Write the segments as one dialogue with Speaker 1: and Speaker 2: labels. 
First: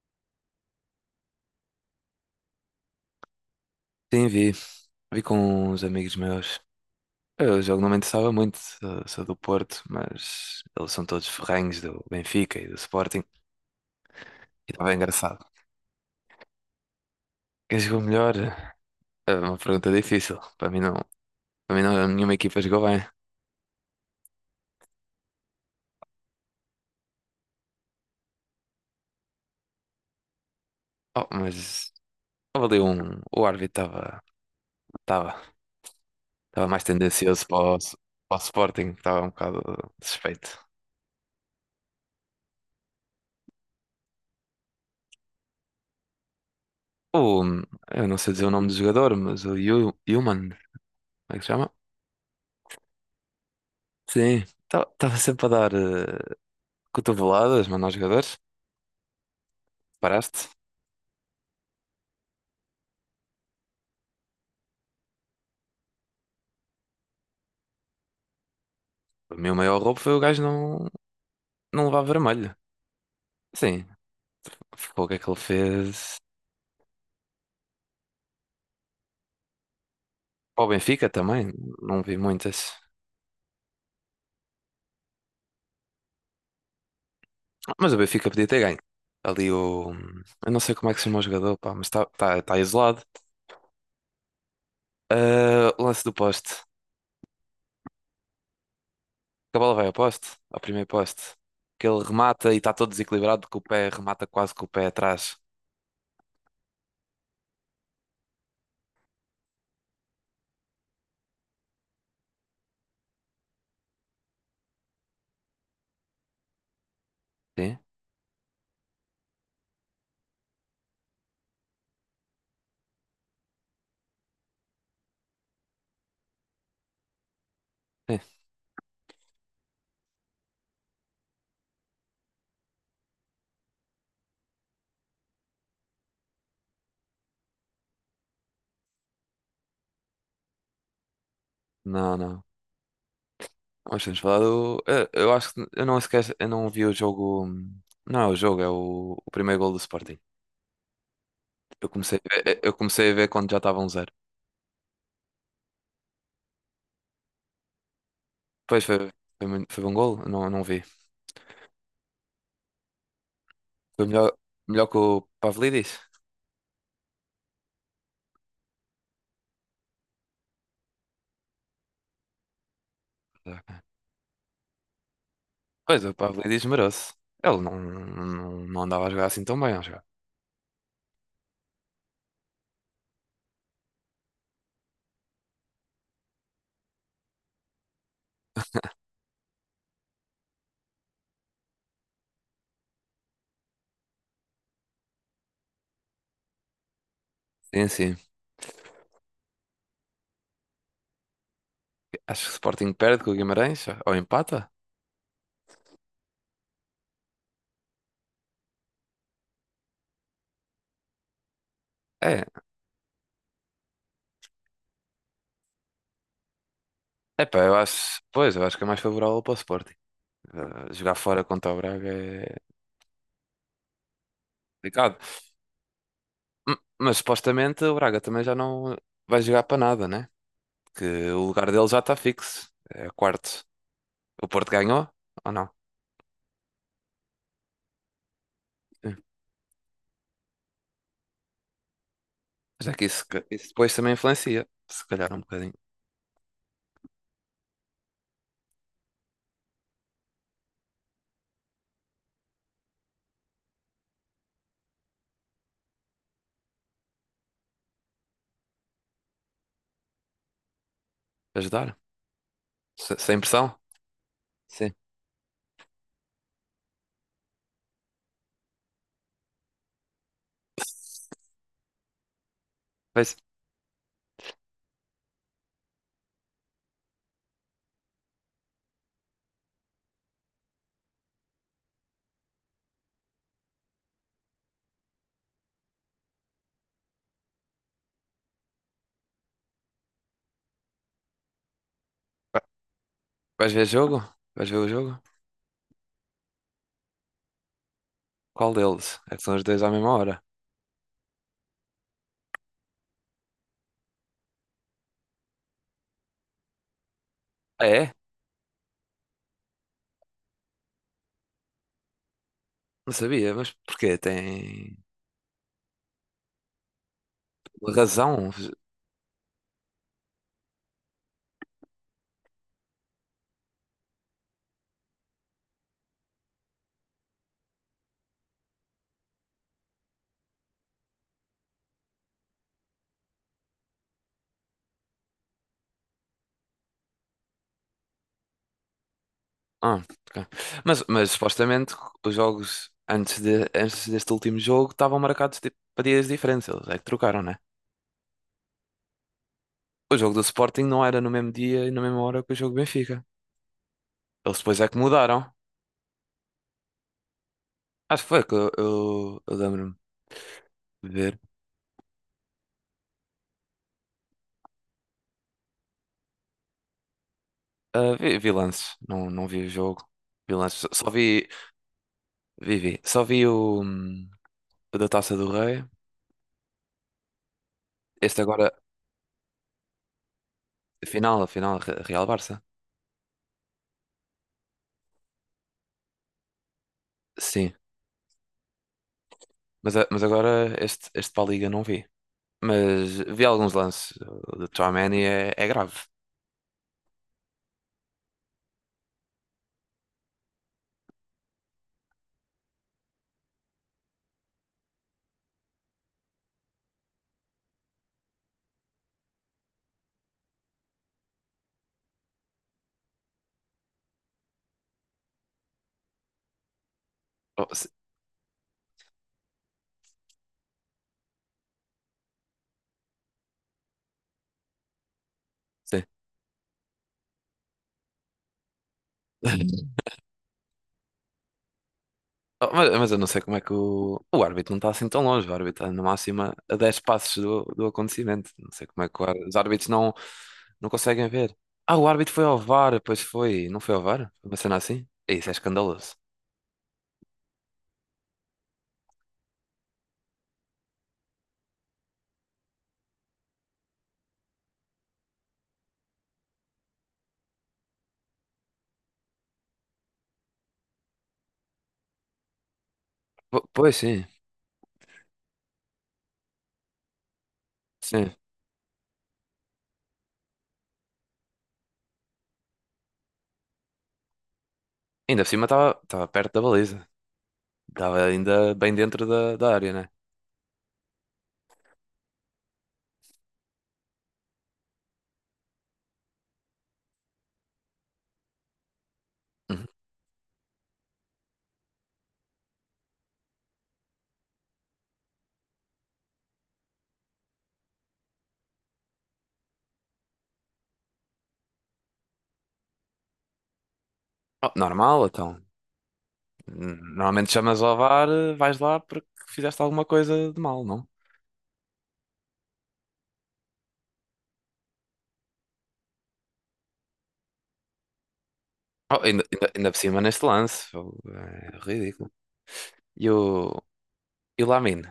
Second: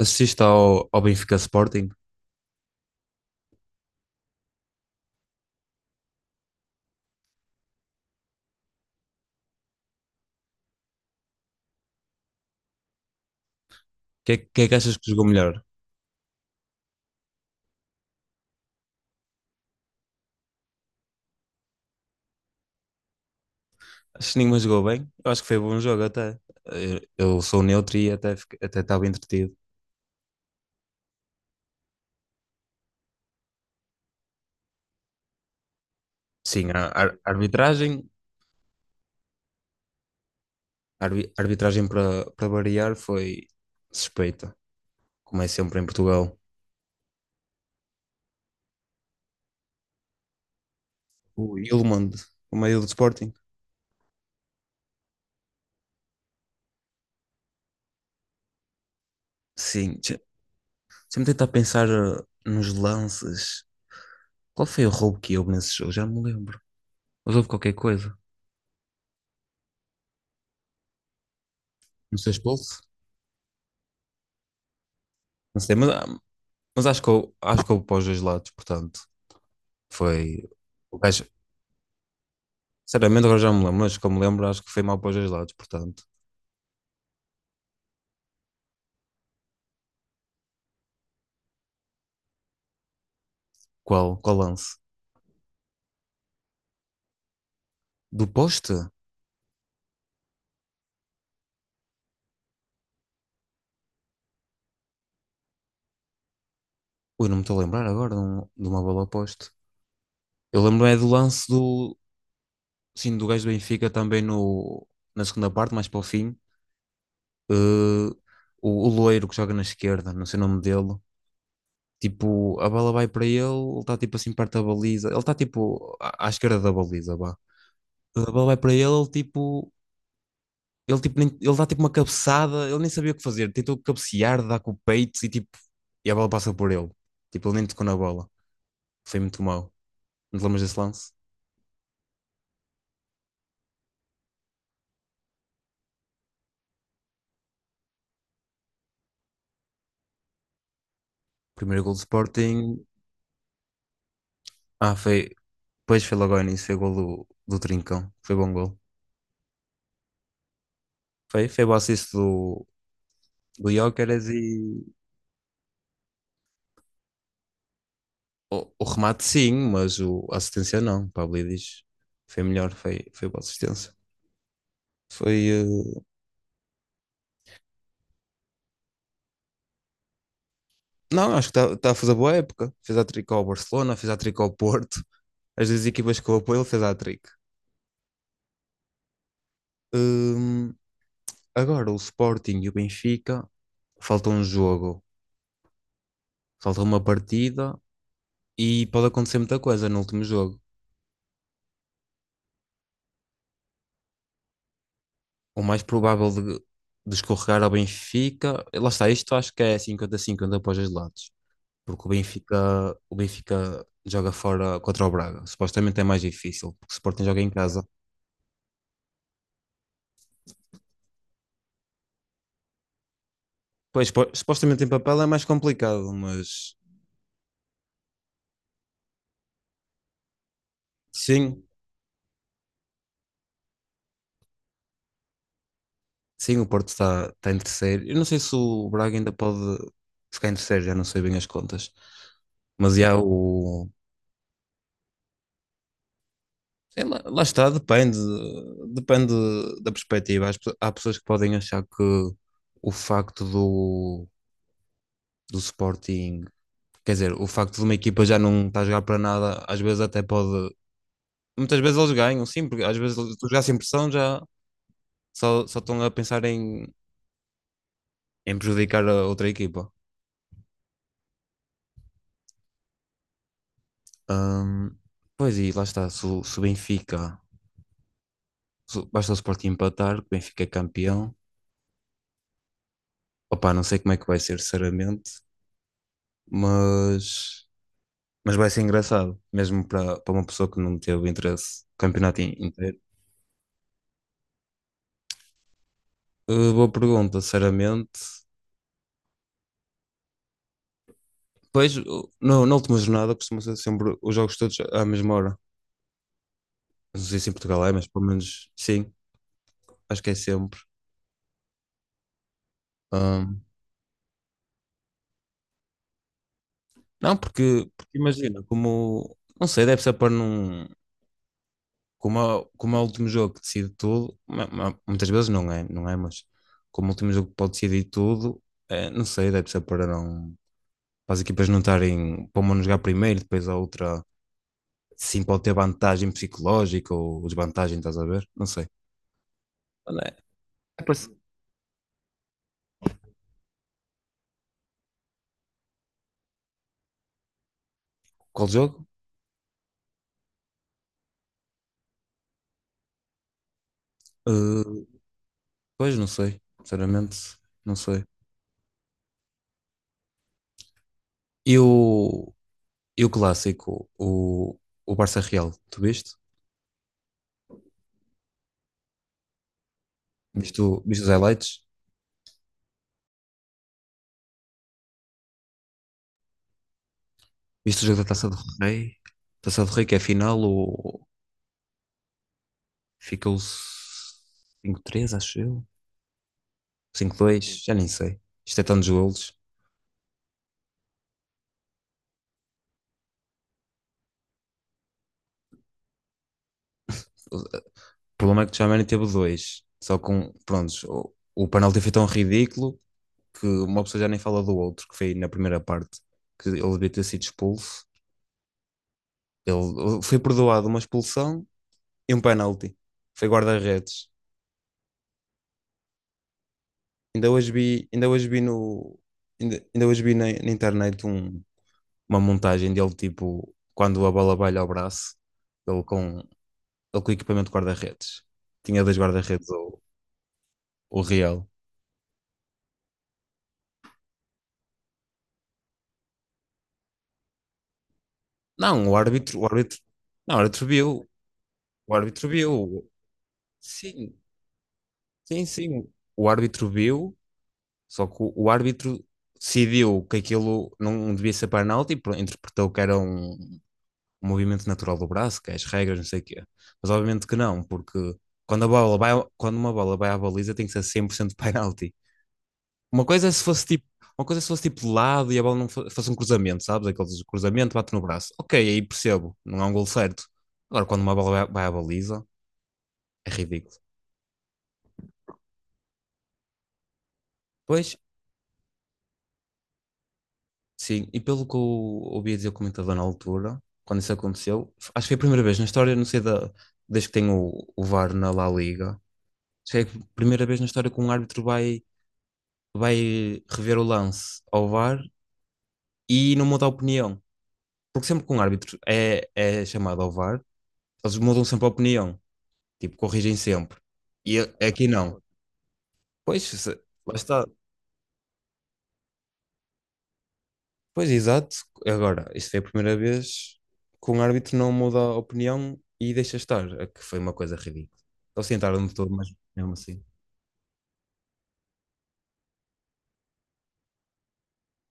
Speaker 1: Assististe ao Benfica Sporting,
Speaker 2: Sim, vi. Vi com uns amigos meus. Eu jogo não me interessava muito, sou do Porto, mas eles são todos ferrenhos do Benfica e do Sporting.
Speaker 1: que é, que é
Speaker 2: E
Speaker 1: que
Speaker 2: estava
Speaker 1: achas que jogou
Speaker 2: engraçado.
Speaker 1: melhor?
Speaker 2: Quem jogou melhor? É uma pergunta difícil. Para mim não, nenhuma equipa jogou bem.
Speaker 1: Acho que nenhuma jogou bem. Eu acho que foi bom jogo até. Eu sou neutro e até até estava entretido.
Speaker 2: Oh, mas estava ali um. O árbitro estava estava
Speaker 1: Sim,
Speaker 2: mais
Speaker 1: a
Speaker 2: tendencioso para o,
Speaker 1: arbitragem,
Speaker 2: para o Sporting, que estava um bocado suspeito.
Speaker 1: arbitragem para variar foi suspeita, como é sempre em Portugal.
Speaker 2: O, eu não sei dizer o nome do jogador, mas o Yuman, como é que se
Speaker 1: O
Speaker 2: chama?
Speaker 1: Ilmond, o meio do Sporting.
Speaker 2: Sim, estava sempre a dar, cotoveladas, mano, aos jogadores.
Speaker 1: Sim,
Speaker 2: Paraste.
Speaker 1: deixa-me tentar pensar nos lances. Qual foi o roubo que houve nesse jogo? Já não me lembro. Mas houve qualquer coisa.
Speaker 2: O meu maior roubo foi o gajo não levar
Speaker 1: Não sei,
Speaker 2: vermelho.
Speaker 1: expulso?
Speaker 2: Sim, ficou o que é que ele
Speaker 1: Não sei, mas, ah,
Speaker 2: fez.
Speaker 1: Mas acho que eu para os dois lados, portanto, foi
Speaker 2: Para o
Speaker 1: o
Speaker 2: Benfica
Speaker 1: gajo.
Speaker 2: também, não vi muitas.
Speaker 1: Sinceramente, agora já me lembro, mas como me lembro, acho que foi mal para os dois lados, portanto.
Speaker 2: Mas o Benfica podia ter ganho. Ali o. Eu não sei como é que se chama o jogador, pá, mas está tá, tá tá isolado.
Speaker 1: Qual lance?
Speaker 2: Ah, o lance do poste.
Speaker 1: Do poste?
Speaker 2: Que a bola vai ao poste, ao primeiro poste. Que ele remata e está todo desequilibrado, que o pé remata quase com o pé atrás.
Speaker 1: Ui, não me estou a lembrar agora de uma bola ao poste. Eu lembro é do lance do, sim, do gajo do Benfica também no, na segunda parte, mais para o fim.
Speaker 2: Sim,
Speaker 1: Eh, o loiro que joga na esquerda, não sei o nome dele. Tipo, a bola vai para ele, ele está tipo assim perto da baliza. Ele está tipo à esquerda da baliza, vá.
Speaker 2: sim.
Speaker 1: A bola vai para ele, ele dá tipo uma cabeçada, ele nem sabia o que fazer. Tentou cabecear, dar com o peito e tipo. E a bola passa por ele. Tipo, ele nem tocou na bola. Foi muito mau. Não te lembras desse lance?
Speaker 2: Não, não. Nós temos falado. Eu acho que eu não esquece, eu não vi o jogo. Não é o jogo, é o primeiro gol do Sporting.
Speaker 1: Primeiro
Speaker 2: Eu
Speaker 1: gol do
Speaker 2: comecei, a ver- eh, eu
Speaker 1: Sporting.
Speaker 2: comecei a ver quando já estava 1-0.
Speaker 1: Ah, foi. Depois foi logo ao início, foi gol do Trincão. Foi bom gol.
Speaker 2: Pois foi, foi bom gol? Eu não vi.
Speaker 1: Foi o assist do
Speaker 2: Foi
Speaker 1: Gyökeres
Speaker 2: melhor,
Speaker 1: e.
Speaker 2: melhor que o Pavlidis.
Speaker 1: O remate sim, mas o, a assistência não. Pablo diz. Foi melhor, foi boa assistência. Foi.
Speaker 2: Pois, o Pavlidis merece. Ele não andava a jogar assim tão bem, a jogar.
Speaker 1: Não, acho que está a fazer boa época. Fez a tricô ao Barcelona, fez a tricô ao Porto. As duas equipas que eu apoio, ele fez hat-trick. Hum, Agora o Sporting e o Benfica, falta um jogo, falta uma partida
Speaker 2: Sim, sim.
Speaker 1: e pode acontecer muita coisa no último jogo.
Speaker 2: Acho que o Sporting perde com o Guimarães, ou empata?
Speaker 1: O mais provável de escorregar ao Benfica, lá está, isto acho que é 50-50 para os dois lados, porque o
Speaker 2: É.
Speaker 1: Benfica, o Benfica joga fora contra o Braga, supostamente é mais difícil, porque o Sporting joga em
Speaker 2: Epá, eu
Speaker 1: casa.
Speaker 2: acho. Pois, eu acho que é mais favorável para o Sporting. Jogar fora contra o Braga é
Speaker 1: Pois, supostamente em
Speaker 2: complicado.
Speaker 1: papel é mais complicado, mas
Speaker 2: Mas supostamente o Braga também já não vai jogar para nada, né? Que o
Speaker 1: sim.
Speaker 2: lugar dele já está fixo. É quarto. O Porto ganhou ou não?
Speaker 1: Sim, o Porto está em terceiro. Eu não sei se o Braga
Speaker 2: Sim.
Speaker 1: ainda pode ficar em terceiro, já não sei bem as contas.
Speaker 2: Mas é
Speaker 1: Mas
Speaker 2: que
Speaker 1: já
Speaker 2: isso
Speaker 1: o.
Speaker 2: depois também influencia, se calhar um bocadinho.
Speaker 1: Sei lá, lá está, depende. Depende da perspectiva. Há pessoas que podem achar que o facto do Sporting. Quer dizer, o facto de uma equipa já não estar a jogar para nada, às vezes até pode. Muitas vezes
Speaker 2: Ajudar?
Speaker 1: eles ganham, sim, porque às vezes
Speaker 2: Sem
Speaker 1: tu já sem
Speaker 2: pressão?
Speaker 1: pressão já
Speaker 2: Sim.
Speaker 1: só estão a pensar em prejudicar a outra equipa.
Speaker 2: Vais,
Speaker 1: Ahm, Pois e lá está, se, o se o Benfica, se o- basta o Sporting empatar, que o Benfica é campeão. Opa, não sei como é que vai ser, sinceramente, mas, mas, vai ser engraçado, mesmo para uma pessoa que não teve interesse no campeonato
Speaker 2: vai-
Speaker 1: inteiro.
Speaker 2: vais ver jogo? Vais ver o jogo?
Speaker 1: Boa pergunta, sinceramente.
Speaker 2: Qual deles? É que são os dois à mesma hora.
Speaker 1: Pois, o- no, na última jornada costuma ser sempre os jogos todos à mesma hora. Não sei se em Portugal
Speaker 2: Ah,
Speaker 1: é, mas
Speaker 2: é?
Speaker 1: pelo menos sim, acho que é sempre.
Speaker 2: Não sabia,
Speaker 1: Ahm,
Speaker 2: mas porquê? Tem
Speaker 1: não, porque
Speaker 2: razão?
Speaker 1: imagina, como, não sei, deve ser para não. Como é o último jogo que decide tudo, muitas vezes não é, mas como o último jogo que pode decidir tudo, não sei, deve ser para não, para as equipas não estarem, para uma não jogar primeiro, depois a outra, sim, pode ter vantagem psicológica ou desvantagem, estás a ver? Não sei.
Speaker 2: Ah,
Speaker 1: Não é?
Speaker 2: ok.
Speaker 1: É
Speaker 2: Mas,
Speaker 1: para
Speaker 2: mas
Speaker 1: se-
Speaker 2: supostamente os jogos antes, antes deste último jogo estavam marcados tipo, para dias diferentes. Eles é que trocaram, né?
Speaker 1: Qual jogo?
Speaker 2: O jogo do Sporting não era no mesmo dia e na mesma hora que o jogo do Benfica. Eles depois é que
Speaker 1: Eh,
Speaker 2: mudaram.
Speaker 1: Pois, não sei, sinceramente, não sei.
Speaker 2: Acho que foi que eu lembro-me de ver.
Speaker 1: E o, e o clássico, o Barça Real, tu viste?
Speaker 2: Ah, vi lances, não vi o jogo. Vi
Speaker 1: Viste,
Speaker 2: lances, só
Speaker 1: o-
Speaker 2: só
Speaker 1: viste os
Speaker 2: vi,
Speaker 1: highlights?
Speaker 2: vi, vi. Só vi o da Taça do Rei.
Speaker 1: Viste o jogo da
Speaker 2: Este
Speaker 1: Taça do
Speaker 2: agora,
Speaker 1: Rei? Taça do Rei que é a final,
Speaker 2: a
Speaker 1: o...
Speaker 2: final, a final, Real Barça.
Speaker 1: Ficou 5 três acho eu. 5
Speaker 2: Sim,
Speaker 1: dois já nem sei. Isto é tantos golos.
Speaker 2: mas, mas agora este para a Liga não vi. Mas vi alguns lances do Tchouaméni, é grave.
Speaker 1: O problema é que o Tchouaméni teve dois. Só com, prontos, o penalti foi tão ridículo que uma pessoa já nem fala do outro, que foi na primeira parte, que ele devia ter sido expulso. Ele foi perdoado uma expulsão e um penalti. Foi guarda-redes.
Speaker 2: Oh,
Speaker 1: Ainda hoje vi no, ainda, Ainda hoje vi na internet uma montagem dele, tipo, quando a bola vai ao braço, ele
Speaker 2: sim.
Speaker 1: com, ele com equipamento de guarda-redes. Tinha dois guarda-redes, o, o Real.
Speaker 2: Oh, mas eu não sei como é que o árbitro não está assim tão longe. O árbitro está na máxima a 10 passos do acontecimento. Não sei como
Speaker 1: Não,
Speaker 2: é que os árbitros não,
Speaker 1: não, o árbitro
Speaker 2: não
Speaker 1: viu,
Speaker 2: conseguem ver. Ah, o
Speaker 1: o
Speaker 2: árbitro foi
Speaker 1: árbitro
Speaker 2: ao VAR,
Speaker 1: viu.
Speaker 2: pois foi. Não foi ao VAR?
Speaker 1: Sim,
Speaker 2: Foi uma cena assim? Isso é
Speaker 1: sim, sim.
Speaker 2: escandaloso.
Speaker 1: O árbitro viu, só que o árbitro decidiu que aquilo não devia ser penalti, e interpretou que era um movimento natural do braço, que é as regras, não sei o quê. Mas obviamente que não, porque quando a bola vai, quando uma bola vai à baliza tem que ser 100% penalti. Uma coisa é se fosse
Speaker 2: Pois
Speaker 1: tipo,
Speaker 2: sim,
Speaker 1: uma coisa é se fosse tipo de lado e a bola não fosse um cruzamento, sabes? Aqueles cruzamento, bate no
Speaker 2: sim.
Speaker 1: braço. Ok, aí percebo, não é um gol certo. Agora, quando uma bola vai à baliza, é ridículo.
Speaker 2: Ainda por cima estava perto da baliza.
Speaker 1: Pois,
Speaker 2: Estava ainda bem dentro da área, né?
Speaker 1: sim, e pelo que eu ouvi dizer o comentador na altura, quando isso aconteceu, acho que foi a primeira vez na história, não sei da, desde que tem o VAR na La Liga,
Speaker 2: Uhum.
Speaker 1: acho que é a primeira vez na história que um árbitro vai, rever o lance ao VAR e não muda a opinião. Porque sempre que um árbitro é chamado ao VAR, eles mudam sempre a opinião. Tipo, corrigem sempre. E
Speaker 2: Oh,
Speaker 1: aqui
Speaker 2: normal,
Speaker 1: não.
Speaker 2: então.
Speaker 1: Pois, lá
Speaker 2: Normalmente
Speaker 1: está.
Speaker 2: chamas ao VAR, vais lá porque fizeste alguma coisa de mal, não?
Speaker 1: Pois, exato. Agora, isto foi a primeira vez que um árbitro não muda a opinião e deixa estar, a que foi uma coisa ridícula. Eles tentaram-me
Speaker 2: Oh,
Speaker 1: todo,
Speaker 2: ainda,
Speaker 1: mas
Speaker 2: ainda, ainda
Speaker 1: mesmo
Speaker 2: por cima
Speaker 1: assim.
Speaker 2: neste lance. Oh, é ridículo. E o, e o Lamine?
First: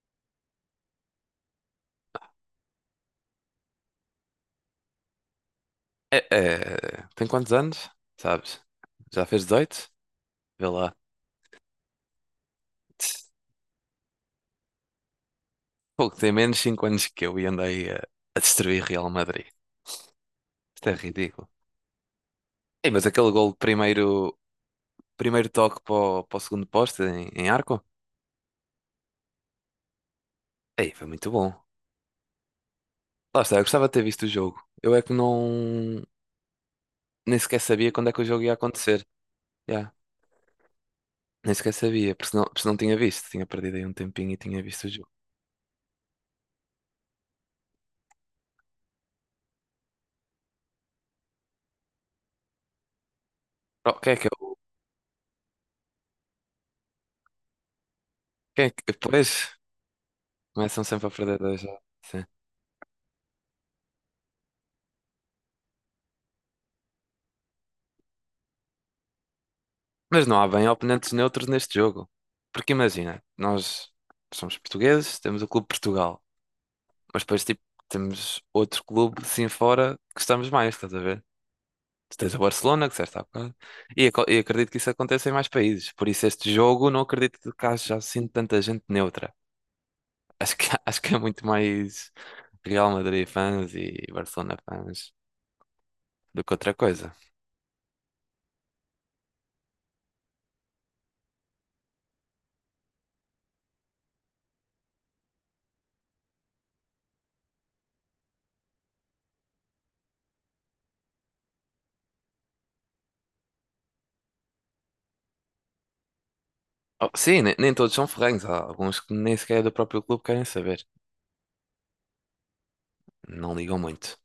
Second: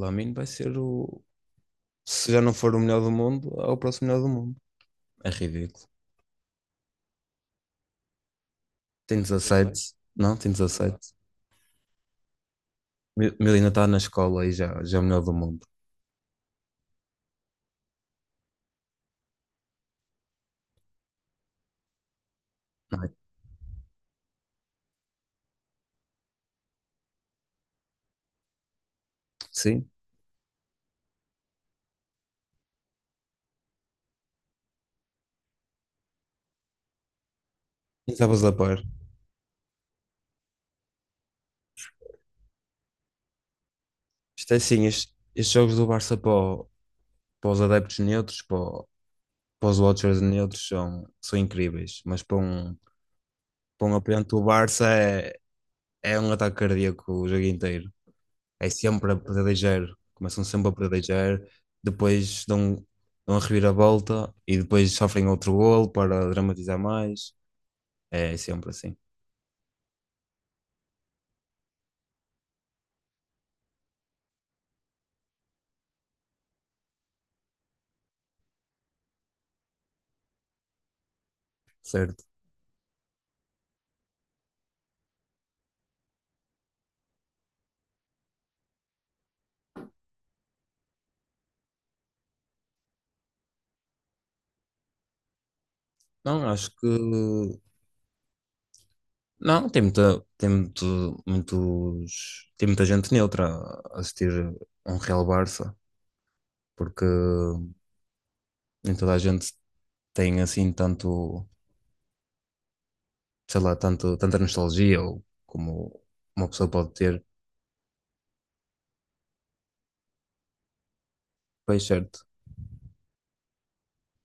Speaker 1: Lamine vai ser o. Se já não for o melhor do mundo, é o próximo melhor do mundo. É ridículo.
Speaker 2: É, tem quantos anos? Sabes?
Speaker 1: Tem
Speaker 2: Já fez
Speaker 1: Ele
Speaker 2: 18.
Speaker 1: Não, tem
Speaker 2: Vê lá.
Speaker 1: 17. Milena está na escola e já, é o melhor do mundo.
Speaker 2: Pouco tem menos 5 anos que eu e andei a destruir Real Madrid. Isto é ridículo. Ei,
Speaker 1: Não
Speaker 2: mas
Speaker 1: é?
Speaker 2: aquele gol de primeiro toque para o segundo poste em arco?
Speaker 1: Sim.
Speaker 2: Ei, foi muito bom. Lá está, eu gostava de ter visto o jogo. Eu é que não. Nem sequer sabia quando
Speaker 1: E
Speaker 2: é que o
Speaker 1: estavas
Speaker 2: jogo
Speaker 1: a
Speaker 2: ia
Speaker 1: par.
Speaker 2: acontecer. Yeah, nem sequer sabia, porque senão tinha visto. Tinha perdido aí um tempinho e
Speaker 1: Isto é
Speaker 2: tinha visto
Speaker 1: assim,
Speaker 2: o jogo.
Speaker 1: estes jogos do Barça para os adeptos neutros, para os Watchers neutros são incríveis, mas para um, para
Speaker 2: Oh,
Speaker 1: um
Speaker 2: quem é que
Speaker 1: apoiante
Speaker 2: é?
Speaker 1: do Barça é um ataque cardíaco o jogo inteiro.
Speaker 2: Quem
Speaker 1: É
Speaker 2: é que...
Speaker 1: sempre a
Speaker 2: Pois,
Speaker 1: proteger, começam sempre a
Speaker 2: começam sempre a perder
Speaker 1: proteger,
Speaker 2: dois já. Sim.
Speaker 1: depois dão a reviravolta e depois sofrem outro golo para dramatizar mais. É sempre assim,
Speaker 2: Mas não há bem oponentes neutros neste jogo. Porque imagina, nós somos portugueses, temos o Clube Portugal, mas depois tipo, temos outro clube assim fora que gostamos mais, estás a ver? Tu
Speaker 1: certo?
Speaker 2: tens o Barcelona, que disseste há bocado, e acredito que isso aconteça em mais países. Por isso este jogo não acredito que haja assim tanta gente neutra. Acho que, acho que é muito mais Real Madrid fãs e Barcelona fãs do
Speaker 1: Não,
Speaker 2: que
Speaker 1: acho
Speaker 2: outra
Speaker 1: que.
Speaker 2: coisa.
Speaker 1: Não, tem muita, tem muito, muitos, tem muita gente neutra a assistir a um Real Barça, porque nem toda a gente tem assim tanto sei lá, tanto, tanta nostalgia ou como uma pessoa pode
Speaker 2: Oh,
Speaker 1: ter,
Speaker 2: sim, nem todos são ferrenhos. Há alguns que nem sequer é do próprio clube querem saber.
Speaker 1: pois certo.
Speaker 2: Não ligam muito.